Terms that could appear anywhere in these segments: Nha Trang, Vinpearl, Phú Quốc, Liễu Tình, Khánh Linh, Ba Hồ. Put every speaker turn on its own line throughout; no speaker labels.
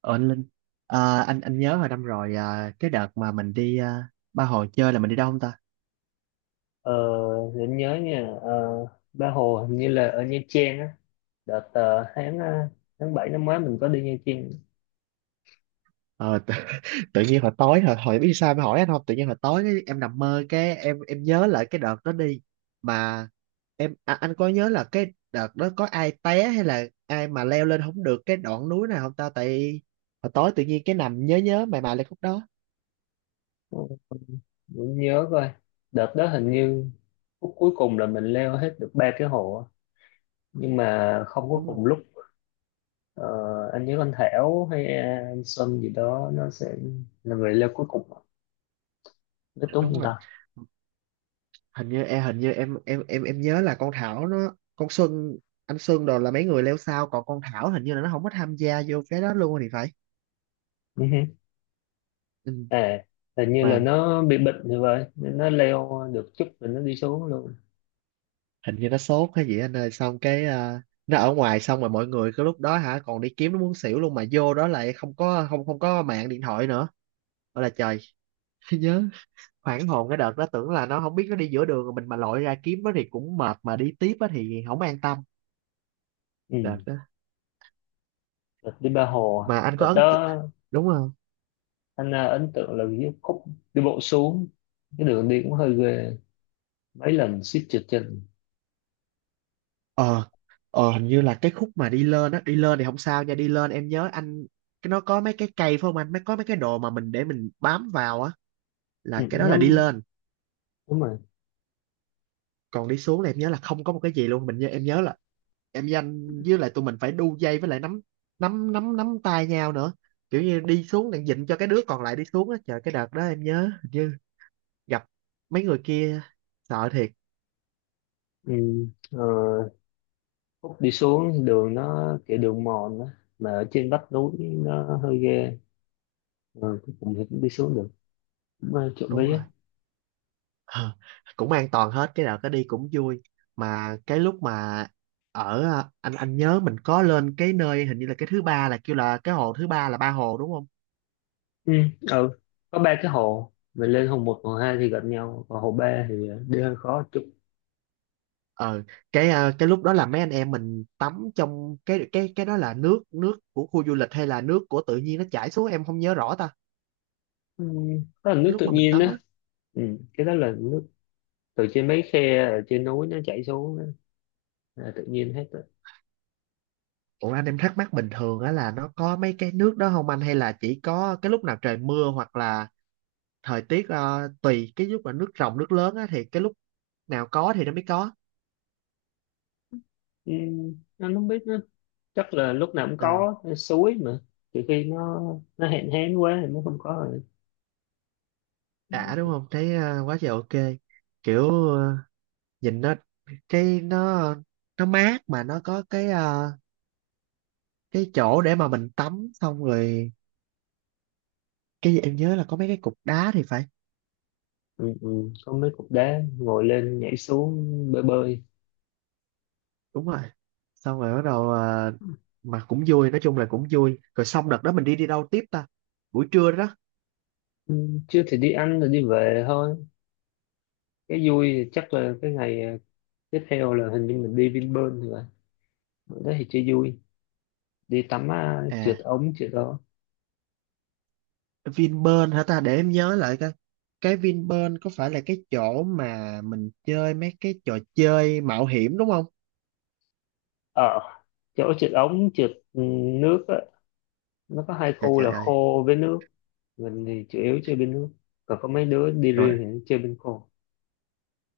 Ờ anh Linh à, anh nhớ hồi năm rồi à, cái đợt mà mình đi à, ba hồi chơi là mình đi đâu không ta?
Ờ, để anh nhớ nha, Ba Hồ hình như là ở Nha Trang á. Đợt tháng 7 năm ngoái mình có đi Nha Trang.
Ờ, tự, Tự nhiên hồi tối hồi hồi biết sao em hỏi anh không? Tự nhiên hồi tối cái, em nằm mơ cái em nhớ lại cái đợt đó đi mà. Em à, anh có nhớ là cái đợt đó có ai té hay là ai mà leo lên không được cái đoạn núi này không ta? Tại hồi tối tự nhiên cái nằm nhớ nhớ mày mày lại khúc đó
Ừ, để anh nhớ coi. Đợt đó hình như phút cuối cùng là mình leo hết được ba cái hồ á. Nhưng mà không có
đúng không?
cùng lúc. Ờ, anh nhớ anh Thảo hay, anh Xuân gì đó nó sẽ là người leo cuối cùng, nó tốn
Đúng
không
rồi.
ta?
Hình như em nhớ là con Thảo, nó, con Xuân, anh Xuân đồ là mấy người leo sao, còn con Thảo hình như là nó không có tham gia vô cái đó luôn thì phải.
Ừ hứ.
Ừ.
À, hình như là
Mà
nó bị bệnh thì vậy nên nó leo được chút rồi nó đi xuống luôn.
hình như nó sốt hay gì anh ơi, xong cái à, nó ở ngoài, xong rồi mọi người cái lúc đó hả còn đi kiếm nó muốn xỉu luôn, mà vô đó lại không có, không không có mạng điện thoại nữa. Ôi là trời. Nhớ hoảng hồn cái đợt đó, tưởng là nó không biết nó đi giữa đường rồi, mình mà lội ra kiếm nó thì cũng mệt, mà đi tiếp á thì không an tâm.
Ừ.
Đợt đó
Đợt đi ba hồ à.
mà anh có
Đợt đó
đúng không?
anh, ấn tượng là cái khúc đi bộ xuống, cái đường đi cũng hơi ghê, mấy lần suýt trượt chân.
ờ Hình như là cái khúc mà đi lên á, đi lên thì không sao nha, đi lên em nhớ anh, cái nó có mấy cái cây phải không anh, có mấy cái đồ mà mình để mình bám vào á, là
Ừ,
cái đó là đi
ngắm.
lên.
Đúng rồi.
Còn đi xuống là em nhớ là không có một cái gì luôn, mình nhớ, em nhớ là em với anh với lại tụi mình phải đu dây, với lại nắm nắm nắm nắm tay nhau nữa. Kiểu như đi xuống đang dịnh cho cái đứa còn lại đi xuống, á trời cái đợt đó em nhớ hình như gặp mấy người kia, sợ thiệt.
Ừ. ờ, Khúc đi xuống đường nó kiểu đường mòn đó. Mà ở trên vách núi nó hơi ghê. Ừ, cuối cùng thì cũng đi xuống được, cũng, trộm
Đúng
vía.
rồi. Ờ, Cũng an toàn hết, cái nào cái đi cũng vui. Mà cái lúc mà anh nhớ mình có lên cái nơi hình như là cái thứ ba, là kêu là cái hồ thứ ba là ba hồ đúng không?
Ừ. Ừ. Có ba cái hồ, mình lên hồ một hồ hai thì gần nhau, còn hồ ba thì, đi hơi khó chút.
ờ cái lúc đó là mấy anh em mình tắm trong cái đó, là nước nước của khu du lịch hay là nước của tự nhiên nó chảy xuống em không nhớ rõ ta.
Ừ. Đó là nước
Cái
tự
lúc mà mình
nhiên đó.
tắm á.
Ừ. Cái đó là nước từ trên mấy khe ở trên núi nó chảy xuống đó. Là tự nhiên hết.
Ủa anh, em thắc mắc bình thường á là nó có mấy cái nước đó không anh, hay là chỉ có cái lúc nào trời mưa, hoặc là thời tiết à, tùy cái lúc mà nước ròng nước lớn á thì cái lúc nào có thì nó mới có.
Ừ, anh không biết nữa. Chắc là lúc nào cũng
Ừ,
có cái suối mà. Trừ khi nó hạn hán quá thì nó không có rồi.
đã đúng không, thấy quá trời, ok, kiểu nhìn nó cái nó mát, mà nó có cái cái chỗ để mà mình tắm xong rồi, cái gì em nhớ là có mấy cái cục đá thì phải.
Ừ, ừ. Có mấy cục đá ngồi lên nhảy xuống bơi bơi.
Đúng rồi. Xong rồi bắt đầu mà cũng vui, nói chung là cũng vui rồi, xong đợt đó mình đi đi đâu tiếp ta? Buổi trưa đó.
Ừ. Chứ thì đi ăn rồi đi về thôi. Cái vui thì chắc là cái ngày, tiếp theo là hình như mình đi Vinpearl rồi. Ở đó thì chơi vui, đi tắm, trượt
À
ống trượt đó.
Vinpearl hả ta, để em nhớ lại coi, cái Vinpearl có phải là cái chỗ mà mình chơi mấy cái trò chơi mạo hiểm đúng không?
Ở chỗ trượt ống trượt, ừ, nước á, nó có hai
Trời,
khu
trời
là
ơi.
khô với nước. Mình thì chủ yếu chơi bên nước, còn có mấy đứa đi riêng
Rồi
thì chơi bên khô.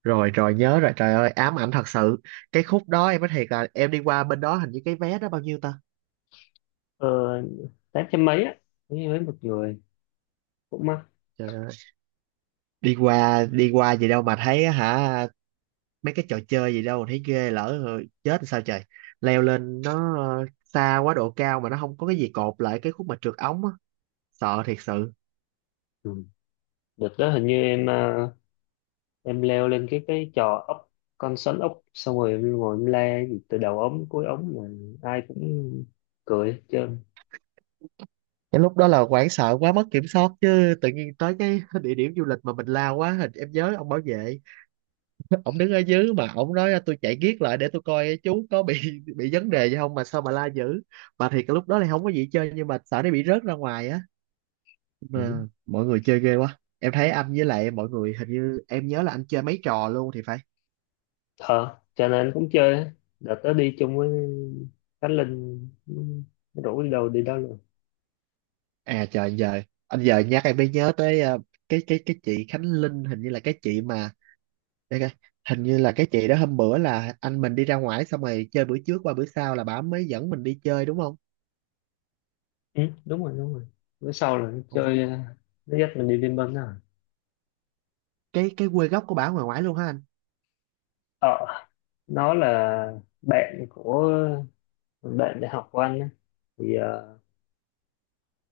rồi rồi, nhớ rồi, trời ơi ám ảnh thật sự. Cái khúc đó em nói thiệt là em đi qua bên đó, hình như cái vé đó bao nhiêu ta?
ờ, Tám trăm mấy á, với một người, cũng mắc.
Trời ơi, đi qua gì đâu mà thấy á hả, mấy cái trò chơi gì đâu mà thấy ghê, lỡ rồi chết sao trời. Leo lên nó xa quá, độ cao mà nó không có cái gì cột lại, cái khúc mà trượt ống á, sợ thiệt sự.
Ừ. Đợt đó hình như em, em leo lên cái trò ốc, con sắn ốc, xong rồi em ngồi em le gì từ đầu ống cuối ống mà ai cũng cười hết trơn.
Cái lúc đó là hoảng sợ quá mất kiểm soát chứ, tự nhiên tới cái địa điểm du lịch mà mình lao quá hình, em nhớ ông bảo vệ, ông đứng ở dưới mà ông nói tôi chạy giết lại để tôi coi chú có bị vấn đề gì không mà sao mà la dữ. Mà thì cái lúc đó thì không có gì chơi, nhưng mà sợ nó bị rớt ra ngoài á,
Ừ.
mà mọi người chơi ghê quá, em thấy anh với lại mọi người hình như em nhớ là anh chơi mấy trò luôn thì phải.
ờ cho nên anh cũng chơi á. Đợt đó đi chung với Khánh Linh, nó rủ đi đâu đi đó luôn.
À trời, anh giờ nhắc em mới nhớ tới cái chị Khánh Linh, hình như là cái chị mà để coi, hình như là cái chị đó hôm bữa là anh mình đi ra ngoài xong rồi chơi, bữa trước qua bữa sau là bà mới dẫn mình đi chơi đúng không?
Ừ, đúng rồi, đúng rồi. Bữa sau là nó
Ồ,
chơi, nó dắt mình đi Vinpearl đó à.
cái quê gốc của bà ở ngoài ngoài luôn ha anh?
ờ nó là bạn của bạn đại học của anh á, thì,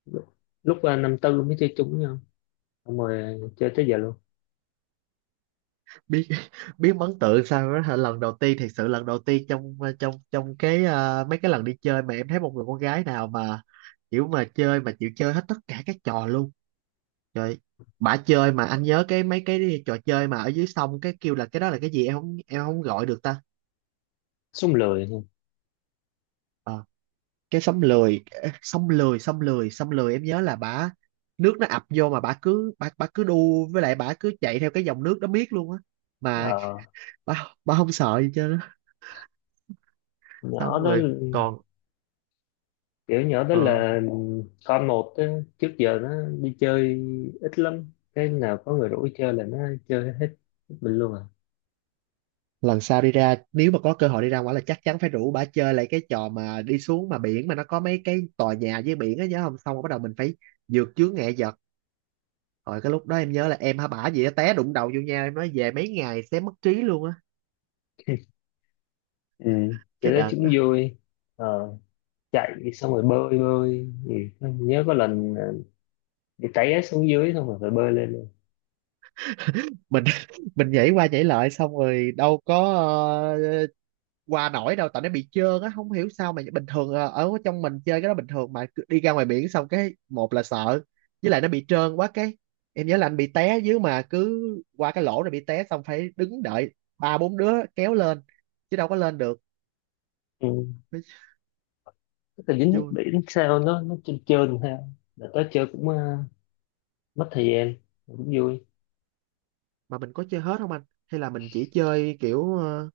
lúc, lúc năm tư mới chơi chung với nhau, xong rồi chơi tới giờ luôn.
Biết, biết ấn tượng sao đó hả? Lần đầu tiên thật sự, lần đầu tiên trong trong trong mấy cái lần đi chơi mà em thấy một người con gái nào mà kiểu mà chơi mà chịu chơi hết tất cả các trò luôn. Trời, bả chơi mà, anh nhớ cái mấy cái trò chơi mà ở dưới sông cái kêu là cái đó là cái gì em không gọi được ta?
Sung lười thôi.
Ờ, cái sông lười, sông lười, sông lười, sông lười, em nhớ là bả, nước nó ập vô mà bả cứ đu với lại bả cứ chạy theo cái dòng nước đó miết luôn á, mà
ờ,
bả bả không sợ gì chứ.
Nhỏ
Xong
đó,
rồi còn
kiểu nhỏ đó
ờ
là con một á, trước giờ nó đi chơi ít lắm, cái nào có người rủ đi chơi là nó chơi hết hết mình luôn à.
lần sau đi ra, nếu mà có cơ hội đi ra ngoài là chắc chắn phải rủ bà chơi lại cái trò mà đi xuống mà biển mà nó có mấy cái tòa nhà với biển á, nhớ không, xong rồi bắt đầu mình phải vượt chướng ngại vật. Rồi cái lúc đó em nhớ là em hả bả gì á té đụng đầu vô nhau, em nói về mấy ngày sẽ mất trí luôn á,
Ừ.
cái
Chơi đó
đợt
chúng
đó.
vui. ờ, Chạy xong rồi bơi bơi thì nhớ có lần, bị té xuống dưới xong rồi phải bơi lên luôn.
Mình mình nhảy qua nhảy lại xong rồi đâu có qua nổi đâu, tại nó bị trơn á không hiểu sao mà bình thường ở trong mình chơi cái đó bình thường, mà cứ đi ra ngoài biển xong cái một là sợ, với lại nó bị trơn quá cái em nhớ là anh bị té dưới mà cứ qua cái lỗ rồi bị té, xong phải đứng đợi ba bốn đứa kéo lên chứ đâu có lên được.
Ừ.
Mới
Cái dính nước
vui.
biển sao nó trơn trơn ha. Là tới chơi cũng, mất thời gian mà cũng vui.
Mà mình có chơi hết không anh, hay là mình chỉ chơi kiểu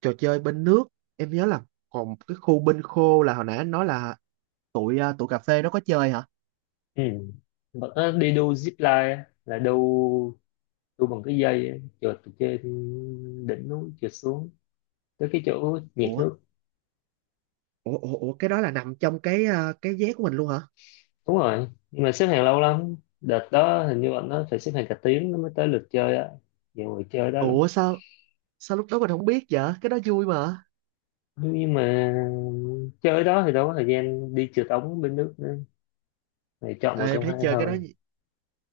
trò chơi bên nước, em nhớ là, còn cái khu bên khô là hồi nãy anh nói là tụi cà phê nó có chơi hả?
Ừ. Mà có đi đu zip line á, là đu đu bằng cái dây á, trượt từ trên đỉnh núi trượt xuống tới cái chỗ nhiệt
Ủa,
nước.
ủa, ủa, ủa cái đó là nằm trong cái cái vé của mình luôn hả?
Đúng rồi, nhưng mà xếp hàng lâu lắm. Đợt đó hình như bọn nó phải xếp hàng cả tiếng nó mới tới lượt chơi á, nhiều người chơi đó lắm.
Ủa, sao sao lúc đó mình không biết vậy, cái đó vui mà.
Nhưng mà chơi đó thì đâu có thời gian đi trượt ống bên nước nữa, thì chọn
Ờ,
một
em
trong
thấy
hai
chơi cái đó,
thôi.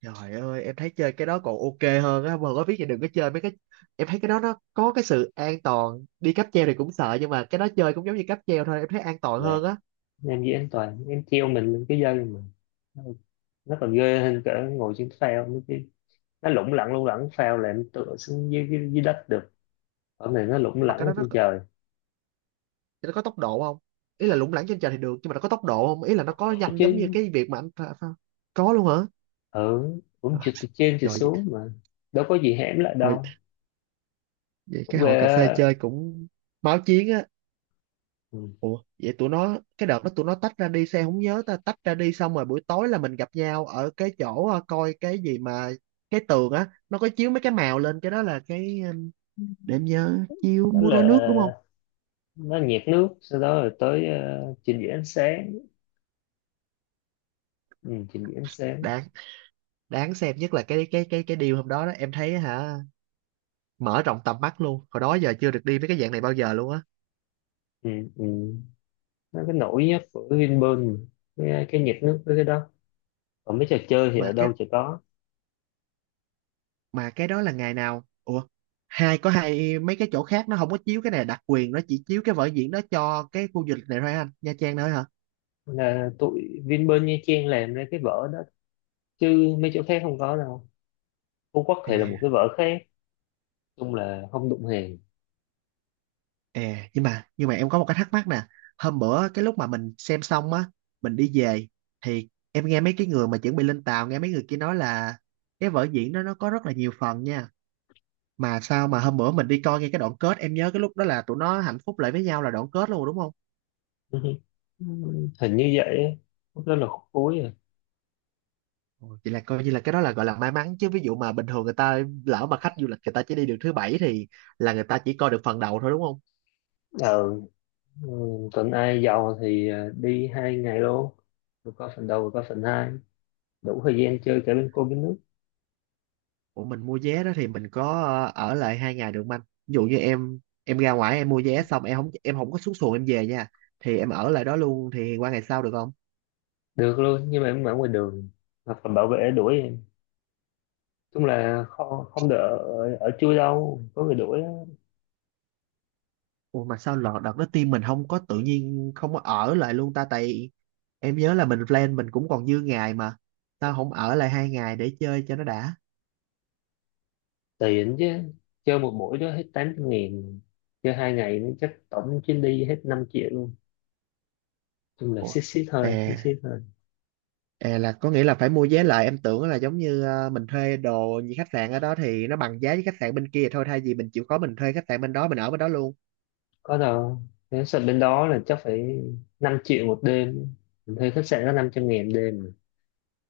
trời ơi em thấy chơi cái đó còn ok hơn á, mà có biết thì đừng có chơi mấy cái, em thấy cái đó nó có cái sự an toàn, đi cáp treo thì cũng sợ nhưng mà cái đó chơi cũng giống như cáp treo thôi, em thấy an toàn
Là
hơn á.
em với anh Toàn em treo mình lên cái dây mà, nó nó còn ghê hơn cả ngồi trên phao nữa chứ. Nó lủng lẳng lủng lẳng, phao là em tựa xuống dưới đất được, ở này nó lủng
Nhưng mà
lẳng
cái
ở
đó
trên trời
nó có tốc độ không? Ý là lủng lẳng trên trời thì được nhưng mà nó có tốc độ không, ý là nó có nhanh giống như
chứ.
cái việc mà anh có luôn hả?
Ừ, cũng
Rồi
trượt từ trên trượt
trời.
xuống mà, đâu có gì hẻm lại
Thôi,
đâu.
vậy
Cũng
cái
ghê
hội cà phê
á.
chơi cũng máu chiến á.
Ừ.
Ủa, vậy tụi nó cái đợt đó tụi nó tách ra đi sao em không nhớ ta, tách ra đi xong rồi buổi tối là mình gặp nhau ở cái chỗ coi cái gì mà cái tường á nó có chiếu mấy cái màu lên, cái đó là cái để em nhớ, chiếu
Đó
múa rối nước đúng không?
là nó nhiệt nước, sau đó rồi tới, trình diễn ánh sáng. Ừ, trình diễn ánh sáng.
Đáng đáng xem nhất là cái điều hôm đó đó, em thấy hả, mở rộng tầm mắt luôn, hồi đó giờ chưa được đi mấy cái dạng này bao giờ luôn á.
Ừ, ừ. Nó cái nổi nhất của Vinpearl mà. Cái nhiệt nước với cái đó, còn mấy trò chơi thì
mà
ở
cái
đâu chả có.
mà cái đó là ngày nào ủa, hai có hai mấy cái chỗ khác nó không có chiếu cái này, đặc quyền nó chỉ chiếu cái vở diễn đó cho cái khu du lịch này thôi anh, Nha Trang thôi hả?
Là tụi Vinpearl Nha Trang làm ra cái vở đó, chứ mấy chỗ khác không có đâu. Phú Quốc thì là một cái vở khác, chung là không đụng hàng.
À, nhưng mà em có một cái thắc mắc nè. Hôm bữa cái lúc mà mình xem xong á, mình đi về, thì em nghe mấy cái người mà chuẩn bị lên tàu, nghe mấy người kia nói là cái vở diễn đó nó có rất là nhiều phần nha. Mà sao mà hôm bữa mình đi coi ngay cái đoạn kết, em nhớ cái lúc đó là tụi nó hạnh phúc lại với nhau là đoạn kết luôn, đúng không?
Hình như vậy á. Lúc đó là khúc cuối rồi.
Ồ, vậy là coi như là cái đó là gọi là may mắn chứ, ví dụ mà bình thường người ta, lỡ mà khách du lịch người ta chỉ đi được thứ bảy thì là người ta chỉ coi được phần đầu thôi đúng không?
ờ ừ, tuần ai giàu thì, đi 2 ngày luôn, vừa có phần đầu vừa có phần hai, đủ thời gian chơi cả bên cô bên nước.
Ủa mình mua vé đó thì mình có ở lại 2 ngày được không anh? Ví dụ như em ra ngoài em mua vé, xong em không có xuống xuồng em về nha. Thì em ở lại đó luôn thì qua ngày sau được không?
Được luôn, nhưng mà em ở ngoài đường hoặc là bảo vệ đuổi em. Chung là không không được ở chui, đâu có người đuổi.
Ủa mà sao lọt đợt đó team mình không có tự nhiên không có ở lại luôn ta, tại em nhớ là mình plan mình cũng còn dư ngày mà. Sao không ở lại 2 ngày để chơi cho nó đã?
Tiền chứ. Chơi một buổi đó hết 800.000. Chơi hai ngày nó chắc tổng chuyến đi hết 5 triệu luôn. Chung là
Ủa
xít xít
à,
thôi, xít xít thôi.
à là có nghĩa là phải mua vé lại, em tưởng là giống như mình thuê đồ như khách sạn ở đó thì nó bằng giá với khách sạn bên kia thôi, thay vì mình chịu khó mình thuê khách sạn bên đó mình ở bên đó luôn.
Có đâu. Nếu sợ bên đó là chắc phải 5 triệu một đêm. Mình thuê khách sạn có 500.000 đêm mà.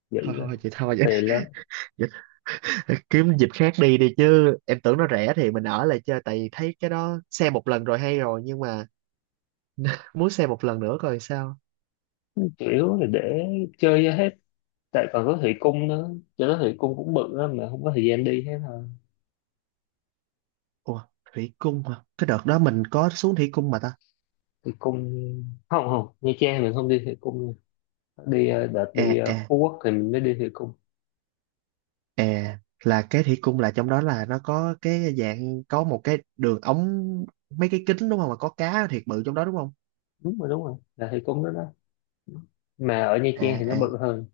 Dữ
Thôi
lắm.
thôi chị,
Có
thôi
tiền lắm.
kiếm dịp khác đi đi chứ, em tưởng nó rẻ thì mình ở lại chơi tại vì thấy cái đó xem một lần rồi hay rồi nhưng mà muốn xem một lần nữa coi sao.
Chủ yếu là để chơi cho hết, tại còn có thủy cung nữa. Cho đó thủy cung cũng bự lắm mà không có thời gian đi hết thôi.
Ủa thủy cung hả, cái đợt đó mình có xuống thủy cung mà ta.
Thủy cung, không, không, Nha Trang mình không đi thủy cung. Đi, đợt đi
À
ờ,
à
Phú Quốc thì mình mới đi thủy cung.
à là cái thủy cung là trong đó là nó có cái dạng có một cái đường ống, mấy cái kính đúng không, mà có cá thiệt bự trong đó đúng không?
Đúng rồi, đúng rồi, là thủy cung đó đó. Mà ở Nha
À
Trang thì nó
à
bự hơn.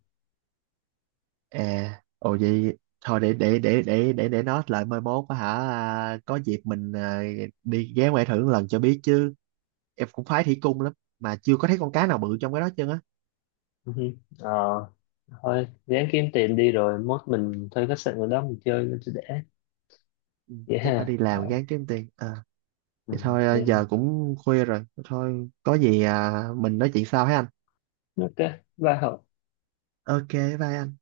à, ồ vậy thôi, để nó lại mai mốt á hả, à, có dịp mình à, đi ghé ngoài thử một lần cho biết chứ, em cũng khoái thủy cung lắm mà chưa có thấy con cá nào bự trong cái đó trơn á.
Ừ hử. ờ Thôi ráng kiếm tiền đi rồi mốt mình thuê khách sạn ở đó mình chơi nó sẽ đẻ.
Ừ,
Dễ. Dạ
chắc phải
ha.
đi làm
Ờ,
gán kiếm tiền à.
ừ.
Vậy thôi à,
Ừ.
giờ cũng khuya rồi, thôi có gì à, mình nói chuyện sau ha anh.
OK, bye Hậu.
Ok, bye anh.